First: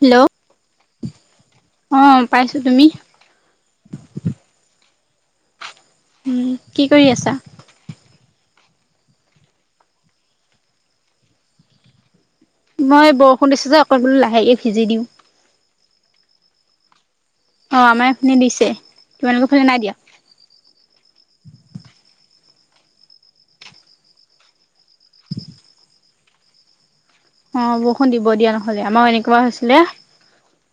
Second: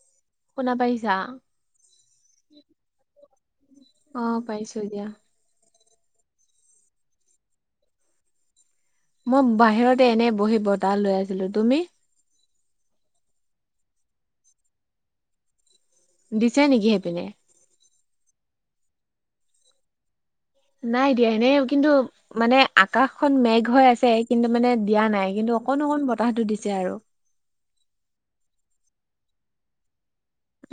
Hello. শুনা পাইছা? অ' পাইছো তুমি আহ পাইছো দিয়া। কি কৰি আছা? মই বাহিৰতে এনেই বহি বতাহ লৈ আছিলো, তুমি? মই বৰষুণ দিছো যে অকল বোলো লাহেকে ভিজি দিওঁ। দিছে নেকি সেইপিনে? অঁ আমাৰ এইপিনি দিছে, তোমালোকৰ ফালে নাই দিয়া? নাই দিয়া সেই কিন্তু মানে আকাশন মেঘ হৈ আছে কিন্তু মানে দিয়া নাই কিন্তু অকন অকণ বতাহটো দিছে আৰু। অঁ বৰষুণ দিব দিয়া নহলে আমাৰ এনেকুৱা হৈছিলে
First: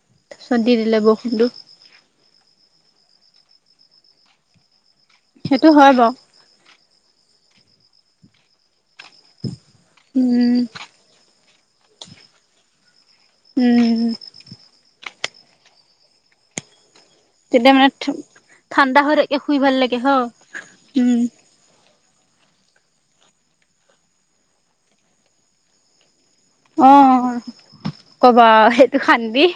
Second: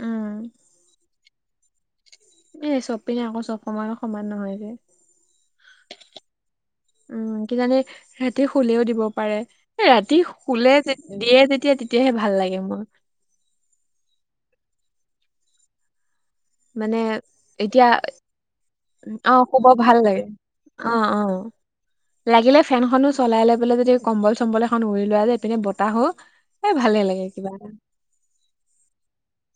উম, দি দিলে বৰষুণটো। এ চব পিনে আকৌ চব সময়ো সমান নহয় যে। সেইটো হয় বাও। উম কিজানি ৰাতি শুলেও দিব পাৰে ৰাতি উম শুলে যে। দিয়ে যেতিয়া তেতিয়াহে ভাল লাগে মোৰ। উম। মানে- তেতিয়া এতিয়া মানে ঠাণ্ডা হৈ থাকে অঁ শুই শুব ভাল হয় লাগে অঁ উম অঁ। লাগিলে ফেনখনো চলাই লৈ পেলাই যদি কম্বল চম্বল এখন উৰি লোৱা য এই পিনে বতাহো। এই অ' ভালে লাগে কিবা এটা। ক'বা সেইটো খান্দি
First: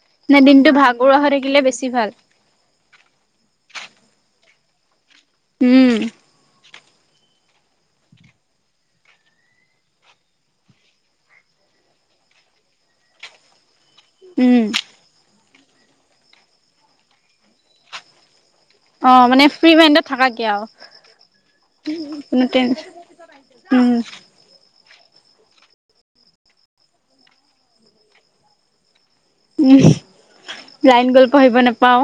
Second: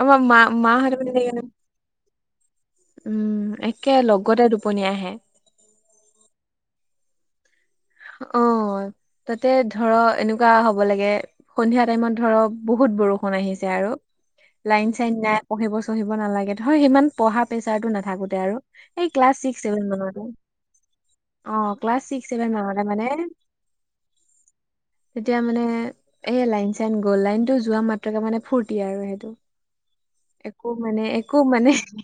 আমাৰ মা নে দিনটো মাহঁতে মানে ভাগৰুৱা হৈ সেইকাৰণে থাকিলে বেছি ভাল। উম একে লগতে টোপনি আহে। উম। অঁ তাতে ধৰ এনেকুৱা হ'ব লাগে সন্ধিয়া টাইমত ধৰক বহুত বৰষুণ আহিছে আৰু। উম লাইন চাইন নাই পঢ়িব চঢ়িব নালাগে ধৰ সিমান পঢ়া প্ৰেচাৰটো নাথাকোতে আৰু। এই অ' ক্লাছ মানে ছিক্স ফ্ৰী ছেভেন মাইণ্ডত মানত থাকাকে আৰু অ' ক্লাছ ছিক্স কোনো ছেভেন মানত। এই টেনচন মানে। উম তেতিয়া মানে এ লাইন চাইন গ'ল লাইনটো যোৱা মাত্ৰকে মানে ফূৰ্তি আৰু সেইটো। উম একো মানে লাইন গ'ল একো পঢ়িব মানে নাপাও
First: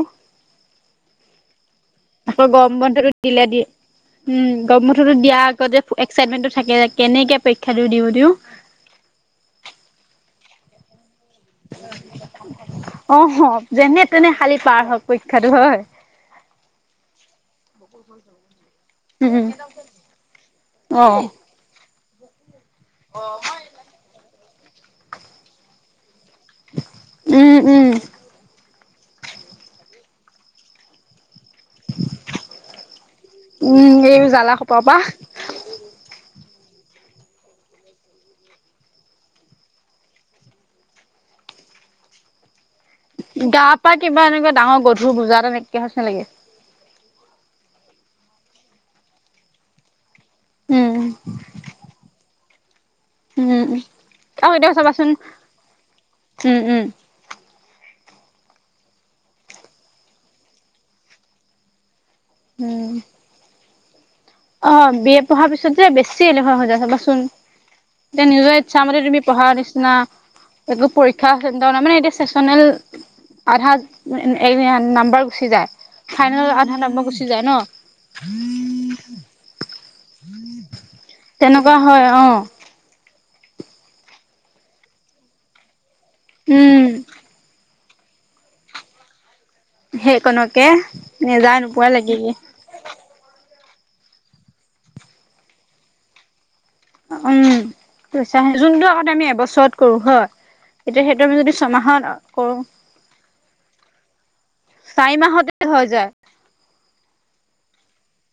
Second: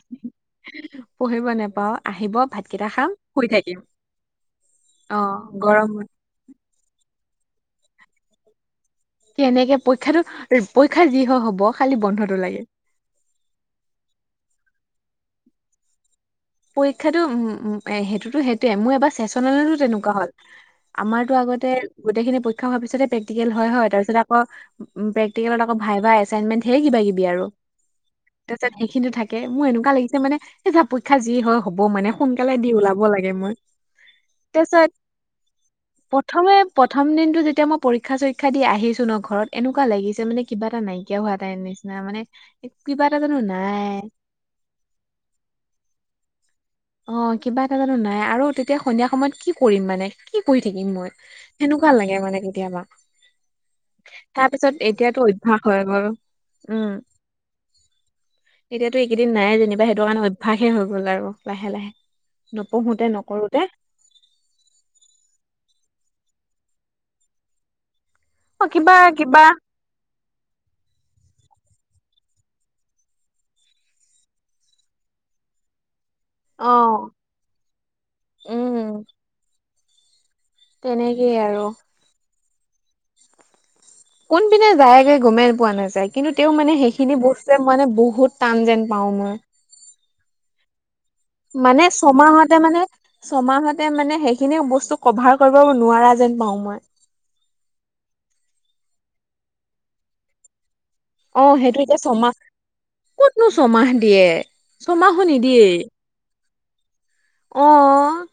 পঢ়িব নেপাওঁ। আহিব আকৌ গৰম ভাতকেইটা খাম বন্ধতো শুই দিলে দিয়ে থাকিম উম গৰম বন্ধতটো অ দিয়া আগতে গৰমত যে। থাকে কেনেকে পৰীক্ষা দি দিওঁ দিওঁ। সেনেকে পৰীক্ষাটো পৰীক্ষা যি হয় হব খালি বন্ধটো লাগে। অ', হ যেনে তেনে খালি পাৰ হওঁক পৰীক্ষাটো হয়। পৰীক্ষাতো উম সেইটোতো সেইটোৱে মোৰ এবাৰ উম চেচনেলতো তেনেকুৱা হ'ল। অ আমাৰতো আগতে। গোটেইখিনি পৰীক্ষা হোৱাৰ পিছতে প্ৰেকটিকেল হয় তাৰ পিছত আকৌ উ প্ৰেকটিকেলত আকৌ ভাইভা। এছাইনমেণ্ট ঢেৰ কিবা কিবি আৰু উম উম তাৰপিছত সেইখিনিটো থাকে মোৰ এনেকুৱা লাগিছে মানে। পৰিক্ষা যি হয় হ'ব মানে সোনকালে দি ওলাব লাগে মই উম এই জ্বালা সোপা তাছত। পা প্ৰথমে প্ৰথম দিনটো যেতিয়া মই পৰীক্ষা চৰীক্ষা দি আহিছো ন ঘৰত এনেকুৱা লাগিছে মানে। কিবা এটা নাইকিয়া হোৱাটাই নিচিনা মানে। কিবা এটা জানো গা পা নাই কিবা এনেকুৱা ডাঙৰ গধুৰ বুজা তেনেকে হৈছে নেকি। অ', কিবা এটা জানো নাই আৰু তেতিয়া সন্ধিয়া সময়ত কি কৰিম মানে কি কৰি থাকিম উম মই সেনেকা। ভাল লাগে মানে কেতিয়াবা। উম উম আৰু এতিয়া তাৰপিছত চাবাচোন এতিয়াতো অভ্যাস হৈ গল উম। এতিয়াতো এইকেইদিন নাই যেনিবা সেইটো কাৰণে অভ্যাসে হৈ গ'ল আৰু লাহে লাহে। উম নপঢ়োতে নকৰোতে। অ' বি এ পঢ়াৰ পিছত যে বেছি এলেহোৱা হৈ যায় চাবাচোন। এতিয়া নিজৰ অ কিবা ইচ্ছামতে তুমি কিবা পঢ়াৰ নিচিনা। এইবোৰ পৰীক্ষা চিন্তাও নাই মানে এতিয়া চেচনেল। আধা নাম্বাৰ গুচি যায়। ফাইনেলত অ আধা নাম্বৰ গুচি যায় ন। উম। তেনেকেই আৰু তেনেকুৱা হয় অ' কোনপিনে যায়গে গুমেই পোৱা নাযায় কিন্তু তেওঁ মানে উম হেৰি সেই খিনি বস্তুৱে মানে বহুত টান যেন পাও মই। সেই কনকে নেজা নোপোৱা লাগিল। এতিয়া মানে। ছমাহতে মানে সেইখিনি বস্তু কভাৰ কৰিব নোৱাৰা যেন পাও মই। উম পইছা যোনটো আগতে আমি এবছৰত কৰো হয়। এতিয়া সেইটো আমি অ যদি সেইটো এতিয়া ছমাহত ছমাহ কৰোঁ। ক'তনো ছমাহ দিয়ে চাৰি ছমাহো মাহতে নিদিয়ে। হৈ যায় অ',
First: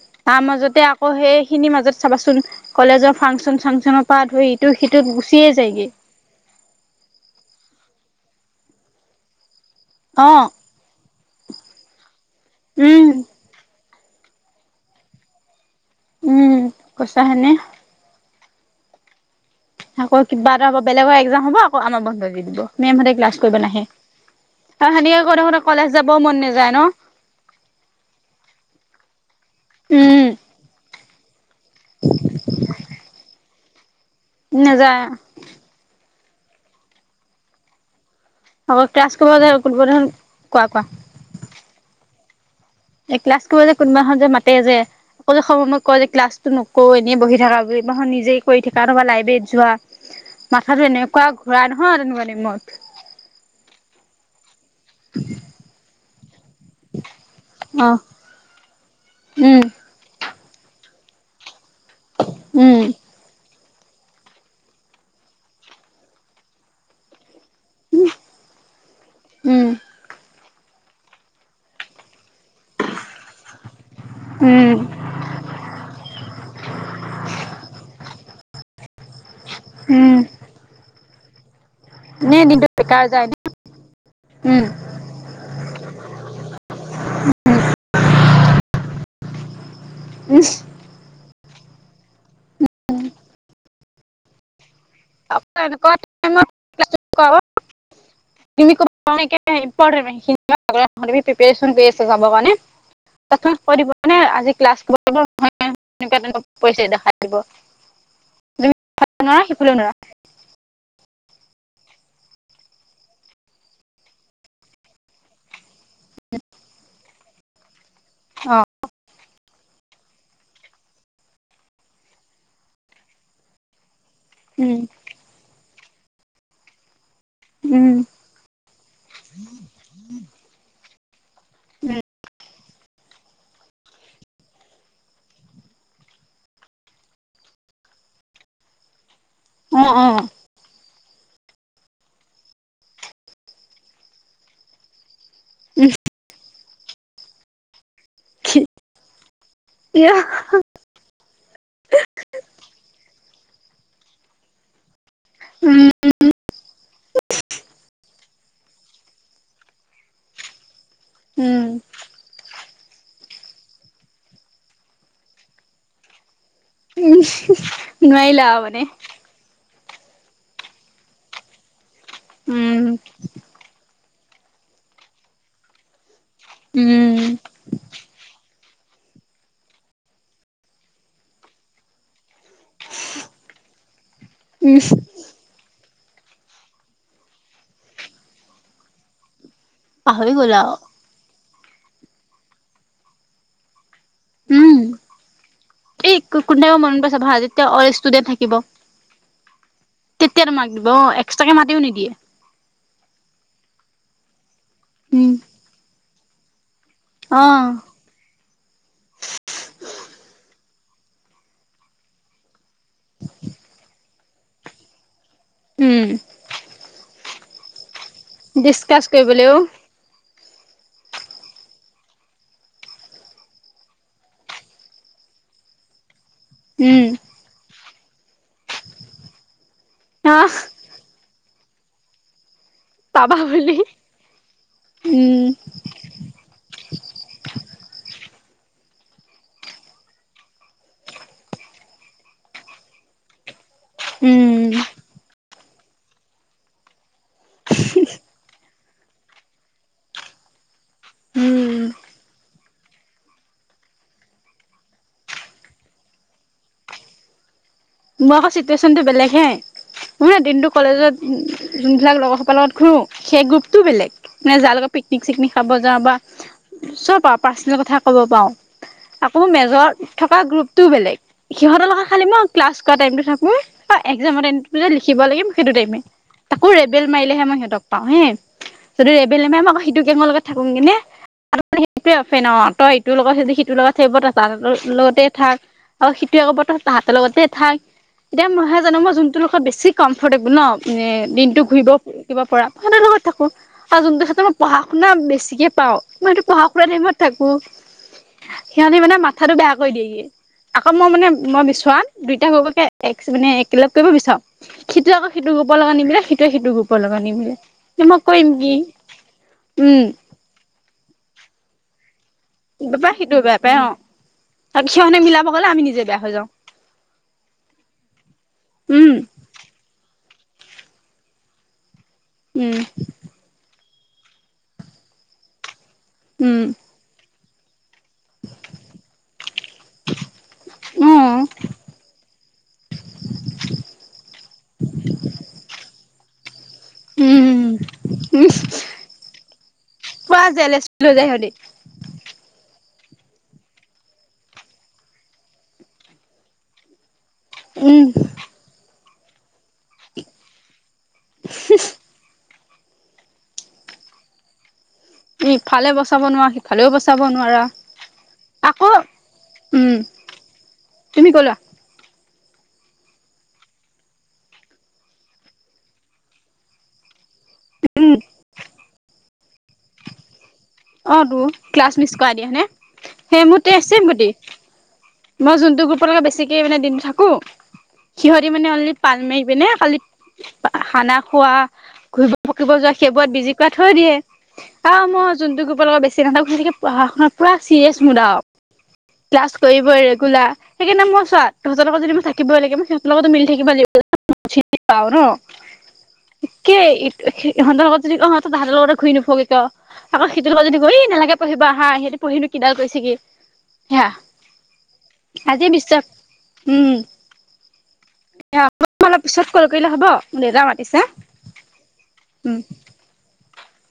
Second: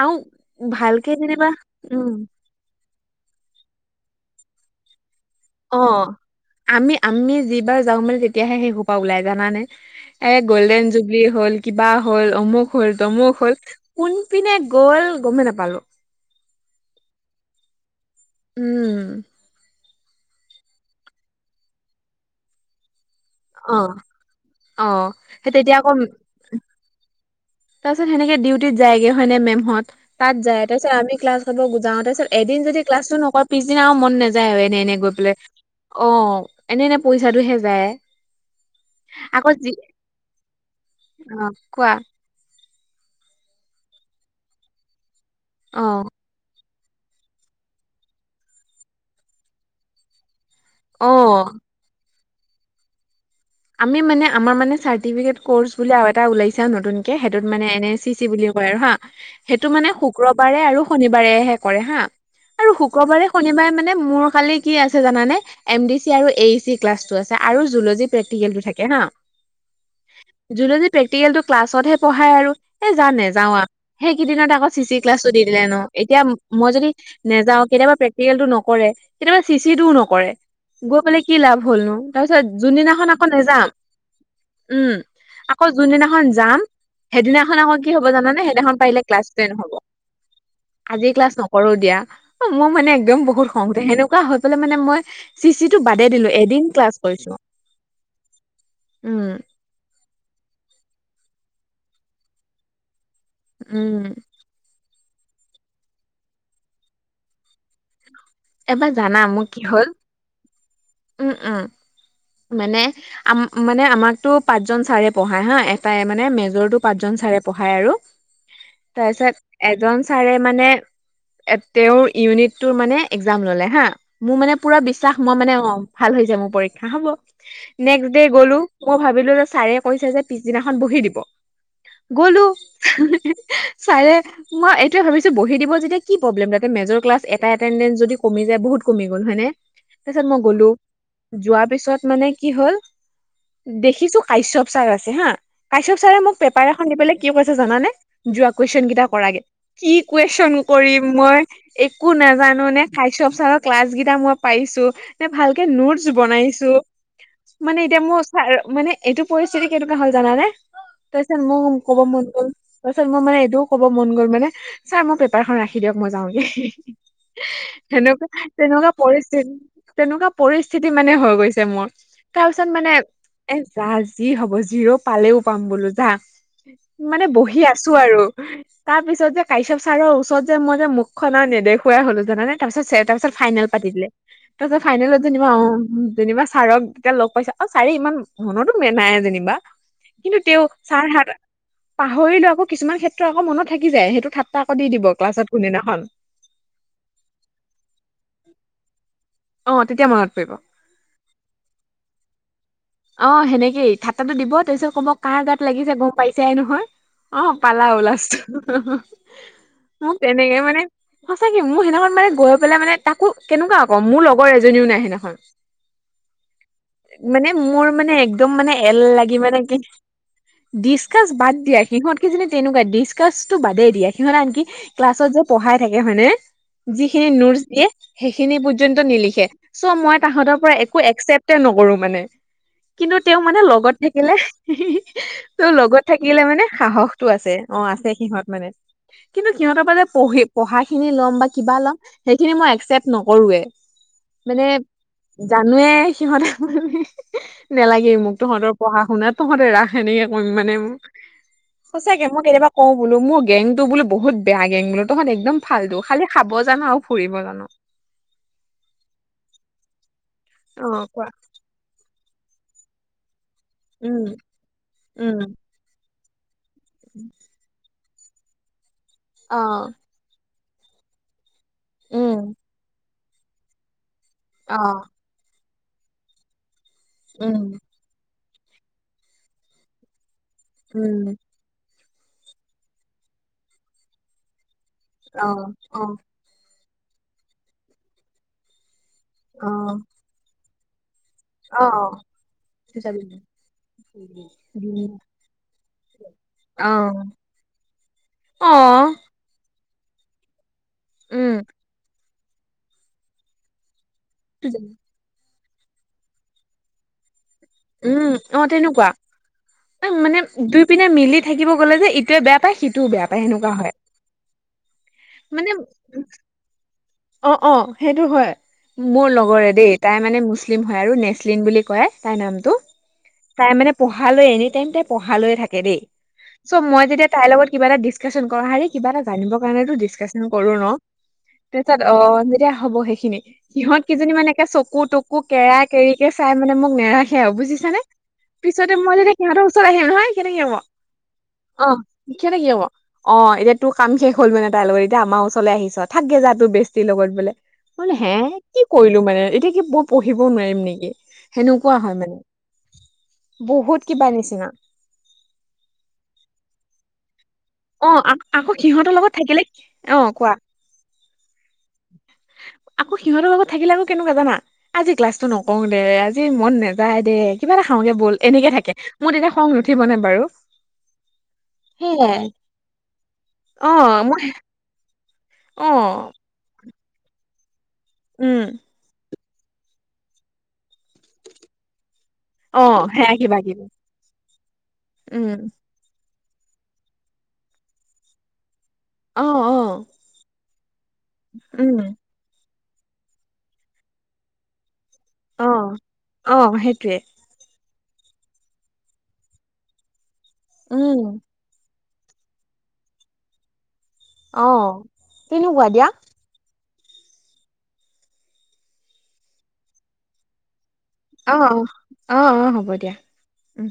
আৰু তাৰ মাজতে আকৌ ভালকে যেনিবা সেইখিনি মাজত উম চাবাচোন। কলেজৰ ফাংচন চাংচনৰ পৰা ধই ইটো সিটোত গুচিয়ে অ যায়গৈ আমি আমি যিবাৰ যাওঁ মেলি তেতিয়াহে সেই সোপা ওলাই জানে। অ এ গল্ডেন জুবলি হ'ল কিবা হ'ল অমুক হ'ল উম তমুক হ'ল। কোনপিনে গল গমেই নাপালো। উম কৈছা হেনে। উ'ম। আকৌ কিবা এটা হব বেলেগৰ একজাম হব আক আম বন্ধ দি দিব মেমতে ক্লাছ। অ নাহে অ আৰু সেনেকে কৰি সেই থাকোতে তেতিয়া কলেজ যাবও মন নাযায় ন। তাৰ পিছত সেনেকে ডিউটিত যায়গে হয়নে মেমঁত উম তাত যায় তাৰপিছ আমি ক্লাছ। বুজাওঁ তাৰপিছত এদিন যদি কালছটো নকৰে পিছদিনা আৰু মন নাযায় হয় এনে এনে গৈ পেলাই। অ এনে এনে পইচাটোহে যায়। আক ক্লছ কৰিব যায়, কুনবা দিনাখন, কোৱা কোৱা? অ'হ কোৱা? এ ক্লাছ কৰিব যে কোনোবা যে মাতে যে, অকললে [unintelligible] সময় মই অ কয় যে ক্লাছ নকো এনেই বহি থাকা বুলি নিজেই কৰি থাকা, নবা লাইব্ৰেৰীত যোৱা, মাথাতো এনেকুৱা অ ঘুৰাই নহয় তেনেকুৱা দিমত, আমি মানে আমাৰ মানে চাৰ্ তি‌ ফিকেত কৰচ বুলি আৰু এটা ওলাইছা নতুনকে, সেইটোত মানে অ এ চি চি বুলি কয় আৰু হা! উম সেইটো মানে শুক্ৰবাৰে আৰু শনিবাৰেহে কৰে হা আৰু উম শুক্ৰবাৰে শনিবাৰে মানে মোৰ খালি কি আছে জানে, এম ডি চি আৰু এ ই চি ক্লাছ টো আছে আৰু জুলজি প্ৰেক্টিকেলটো থাকে না? উম যোন য প্ৰেক্টিকেল টো ক্লাছত হে পঢ়াই আৰু এই জা' নেযাওঁ সেইকেইদিনত আকৌ উম চি চি ক্লাছটো দি দিলে ন, এতিয়া মই যদি নেযাওঁ কেতিয়াবা প্ৰেক্টিকেলটো নকৰে, কেতিয়াবা চিচি টোও উম নকৰে, গৈ পেলাই কি লাভ হ'লনো, এনে তাৰপিছত দিনটো যোনদিনা আকৌ বেকাৰ যায় নেযাম উ'ম, আকৌ যোনদিনাখন যাম, সেইদিনাখন আকৌ কি হ'ব জানে সেইদিনাখন পাৰিলে ক্লাছটোৱে নহ'ব। উ'মহ। আজি ক্লাছ নকৰো দিয়া, অ মোৰ মানে একদম বহুত খং উঠে। সেনেকুৱা হৈ পেলাই মানে মই চি চি টো বাদে দিলো, এদিন ক্লাছ কৰিছো। [unintelligible] প্ৰিপেচন উম কৰি আছো জাবৰ কাৰণে, তুমি কৈদিব উম মানে আজি ক্লাছ কৰি ব তেনেকুৱা তেনেকুৱ পৰিছে দেখাই দিব। তুমি এবাৰ ইফালে জানা। নৰা মোৰ কি সিফালে হ'ল, নৰা উম, উম। মানে আ মানে আমাকতো পাঁচ জন ছাৰে পঢ়ায় হা! তাই মানে মেজৰতো পাঁচজন ছাৰে পঢ়ায় আৰু অ তাৰপিছত এজন ছাৰে মানে, তেওঁৰ ইউনিটটোৰ মানে এক্সাম ললে হা, মোৰ মানে পুৰা উম বিশ্বাস মই মানে অ ভাল হৈছে মোৰ পৰীক্ষা হব, উম গলো মই ভাবিলো যে ছাৰে কৈছে যে পিছদিনাখন বহি দিব। গলো' [unintelligible] চাৰে মই এইটোৱে ভাবিছো বহী দিব যেতিয়া কি প্ৰব্লেম, তাতে মেজৰ ক্লছ এটা এটডেঞ্চ যদি কমি যায় বহুত কমি গ'ল হয় নে? উম অ অ তাৰ পিছত মই গ'লো, যোৱাৰ পিছত মানে কি হ'ল, দেখিছোঁ কাইচপ চাৰ আছে হাঁ! কাইচপ চাইৰে মোক পেপ পাৰ এখন দি পেলাই কি কৈছে জানানে? যোৱা কুৱেশন কেইটা কৰাগে, কি ইয়া কুৱেশন কৰিম মই একো নাজানো নে, কাইপচাৰৰ ক্লাছ কেইটা মই পাৰিছো, এ ভালকে উম নুডচ বনাইছো, মানে এতিয়া মোৰ মানে এইটো পৰিস্থিতি কেইেতে হ'ল জানানে? তাৰপিছত উম মোৰ কব মন গ'ল। তাৰপাছত মই মানে এইটোও কব মন গ'ল মানে, ছাৰ মোৰ পেপাৰখন ৰাখি দিয়ক মই যাওঁগে হে, উম হে। [unintelligible] নোৱাৰিলা সেনেকুৱা আৰু মানে তেনেকুৱা পৰিস্থিতি তেনেকুৱা পৰিস্থিতি মানে হৈ গৈছে মোৰ। তাৰপিছত উম মানে এ যা, যি হব যিৰো পালেও পাম বোলো যা। মানে উম বহি আছো আৰু তাৰপিছত যে কাশ্যপ ছাৰৰ ওচৰত যে, মই যে মুখ খনৰ নেদেখুৱাই হ'লো জানানে? তাৰ পিছত চে তাৰপিছত ফাইনেল পাতি দিলে। তাৰ উম পিছত ফাইনেলত যেনিবা অ' যেনিবা ছাৰক তেতিয়া লগ পাইছো, অ ছাৰে ইমান মনতো নাই যেনিবা। পাহৰি কিন্তু গ'লা তেওঁ আৰু ছাৰ হাত পাহৰিলো আকৌ কিছুমান ক্ষেত্ৰত আকৌ মনত থাকি যায়, সেইটো ঠাট্টা কৰি দিব ক্লাছত কোনদিনাখন। কোন দিনা খন মনত পৰে চাবা, যেতিয়া অইল ষ্টুডেণ্ট থাকিব। অ তেতিয়া মনত পৰিব। দিব অঁ এক্সট্ৰাকৈ মাতিও নিদিয়ে। অ সেনেকেই ঠাট্টা টো দিব, তাৰ পিছত কব' উম কাৰ গাত লাগিছে গম পাইছাই নহয়? অ পালা ও লাস্ত উম, তেনেকে মানে সঁচাকে মোৰ সেইদিনাখন মানে গৈ পেলাই মানে তাকো কেনেকুৱা আকৌ মোৰ লগৰ এজনীও নাই সেইদিনাখন। উম মানে মোৰ মানে একদম মানে এল ডিচকাচ লাগি কৰিবলৈও মানে কি ডিচকাছ বাদ দিয়া সিহঁত কিজনী তেনেকুৱায়ে ডিচকাচটো বাদেই দিয়া সিহঁত আনকি ক্লাছত যে পঢ়াই থাকে হয়নে? উম যিখিনি নোত্চ দিয়ে সেইখিনি পৰ্যন্ত নিলিখে চ' মই আহ তাঁহতৰ পৰা এক কো একচেপ্টে নকৰো মানে। কিন্তু পাবা তেওঁ মানে বুলি লগত থাকিলে উম তেওঁ লগত থাকিলে মানে সাহসটো আছে অ আছে সিহঁত মানে। কিন্তু সিহঁতৰ পৰা যে পঢ়ি পঢ়াখিনি ল'ম বা কিবা ল'ম সেইখিনি মই একচেপ্ট নকৰোৱে। মানে উম জানোৱে সিহঁত [unintelligible] নালাগেই মোক তহঁতৰ পঢ়া-শুনা তহঁতে ৰাস এনেকে কও মানে মই। উম উম। সঁচাকে মই কেতিয়াবা কওঁ বোলো মোৰ গেংটো বোলো বহুত বেয়া গেং বোলো তহঁত একদম ফাল্টো খালি খাব জান আৰু ফুৰিব জান। মোৰ আকৌ চিটুৱেচনটো বেলেগ হে, মানে দিনটো অ কলেজত কোৱা যোনবিলাক লগৰ সোপাৰ লগত ঘূৰো সেই গ্ৰুপতটোও বেলেগ উম মানে যাৰ লগত উম পিকনিক-চিকনিক খাব যাওঁ বা চব পা পাৰ্চনেল কথা ক'ব পাৰোঁ আকৌ অ মেজৰ থকা গ্ৰুপটোও বেলেগ। সিহঁতৰ লগত খালি উম মই ক্লাছ কৰা টাইমতো থাকোঁ বা এক্সামৰ টাইমটোত অ যে লিখিব লাগে সেইটো টাইমে, তাকো ৰেবেল মাৰিলেহে মই উম সিহঁতক পাওঁ হে, যদি ৰেবেল নামাৰে মই সিটো গেঙৰ লগত থাকোং কেনে উম সিহঁতৰ সেইটোৱে অফেন আও তই ইটোৰ লগত দি সিটোৰ লগত ইটোৱে কব তাহাঁতৰ লগতে অ থাক অ অ আৰু সিটোৱে কব তই তাহাঁতৰ লগতে থাক। এতিয়া মইহে জানোঁ মই যোনটো লগত অ বেছি অ কমফৰটেবুল ন মানে দি নটো ঘূৰিব কিবা পৰা সিহঁতৰ লগত থাকোঁ। আৰু যোনটো ক্ষেতত মই পঢ়া-শুনা বেছিকে পাও, মই সেইটো পঢ়া-শুনা টাইমত অ থাকো। অ সিহঁতি মানে মাথাটো বেয়া কৰি দিয়েগে আকৌ মই মানে মই বিচৰাত দুইটা হৈ এ এক্স মানে একেলগ কৰিব বিচাৰো, উম সেইটো আকৌ সিটো গ্ৰোপৰ লগত নিমিলে সিটোৱে সিটো গ্ৰোপৰ লগত নিমিলে। মই উম কৰিম অ কি তেনেকুৱা। উম মানে দুই পিনে মিলি থাকিব গলে যে ইটোৱে বেয়া বেয়া পায় সিতোৱে বেয়া পায়, অ আৰু সিহঁতে মিলাব গলে মানে আমি নিজে বেয়া হৈ যাওঁ। অ অ সেইটো হয়। উম, মোৰ লগৰে দেই তাই মানে মুছলিম হয় আৰু নেচলিন বুলি কয় তাই নামটো। উম, তাই মানে পঢ়ালৈ এনি টাইম তাই পঢ়ালৈয়ে থাকে দেই। উম, চ' মই তেতিয়া তাইৰ লগত কিবা এটা ডিচকাচন কৰোঁ। হাৰে কিবা এটা জানিবৰ কাৰণেটো ডিচকাচন কৰোঁ ন! উম, তাৰপিছত অ যেতিয়া হ'ব সেইখিনি সিহঁত কেইজনী মানে একে চকু-তকু কেৰা কেৰিকে চাই মানে মোক নেৰাখে আৰু উম। বুজিছানে? উম, পিছতে মই যেতিয়া সিহঁতৰ ওচৰত আহিম নহয়, পুৰা সিহতে কি কব জেলেছ [unintelligible] অ, সিঁহতে কি হ'ব, অ এতিয়া তোৰ কাম শেষ হ'ল মানে তাইৰ লগত এতিয়া আমাৰ ওচৰলৈ আহিছা থাকগে যা তোৰ বেষ্টিৰ লগত বোলে, উম, মোলে হে কি কৰিলো মানে এতিয়া কি মই পঢ়িবও নোৱাৰিম নিকি? সেনেকুৱা হয় মানে বহুত কিবা নিচিনা ইফালে বচাব নোৱাৰা, সিফালেও বচাব নোৱাৰা। অ আক' আকৌ সিহঁতৰ লগত থাকিলে, উম, অ কোৱা? তুমি ক'লা আকৌ সিহঁতৰ লগত থাকিলে আকৌ কেনেকুৱা জানা? আজি ক্লাছটো নকৰো দে আজি মন নে যায় দে, কিবা এটা খাওঁগে বল এনেকে থাকে, মোৰ তেতিয়া খং নুঠিবনে বাৰু? অ তো, ক্লাছ মিচ কৰাই সেয়াই দিয়ে হয়নে? সেই মোৰ তে অ চেম গতি। মই মই যোনটো অ গ্ৰুপৰ লগে বেছিকে মানে দিনটো থাকো, সিহঁতি উম মানে অনলি পাল মাৰি পিনে খালি খানা খোৱা, ঘুৰিব পকিব অ যোৱা সেইবোৰত সেয়া বিজি কিবা কৰাই কিবি থৈ দিয়ে, আহ মই উম বোৰৰ লগত বেছি নাথাকো সিহঁতে পঢ়া-শুনাত পুৰা চিৰিয়াছ মুদ আৰু। অ ক্লাছ অ কৰিব ৰেগুলাৰ সেইকাৰণে মই চোৱা তহঁতৰ উম লগত যদি মই থাক কিব লাগিব, সিহতৰ লগত মিলি থাকিবা লাগা ন, চিনি পাওঁ ন। অ অ কেই সেইটোৱে সি সি সিন্দৰ লগত যদি অ তাহাতৰ লগতে ঘূই নুফুৰগে কিয়? আকৌ সিটোৰ লগত যদি গ উম নালাগে পঢ়িবা হা সিহঁতে পঢ়িলো কিডাল কৰিছে কি অ সেয়া। আজি তেনেকুৱা দিয়া বিশ্বাস উম, অলপ পিছত কল কৰিলে হ'ব, দেউতাই মাতিছে। অঁ অঁ, অঁ উম অঁ হ'ব দিয়া। উম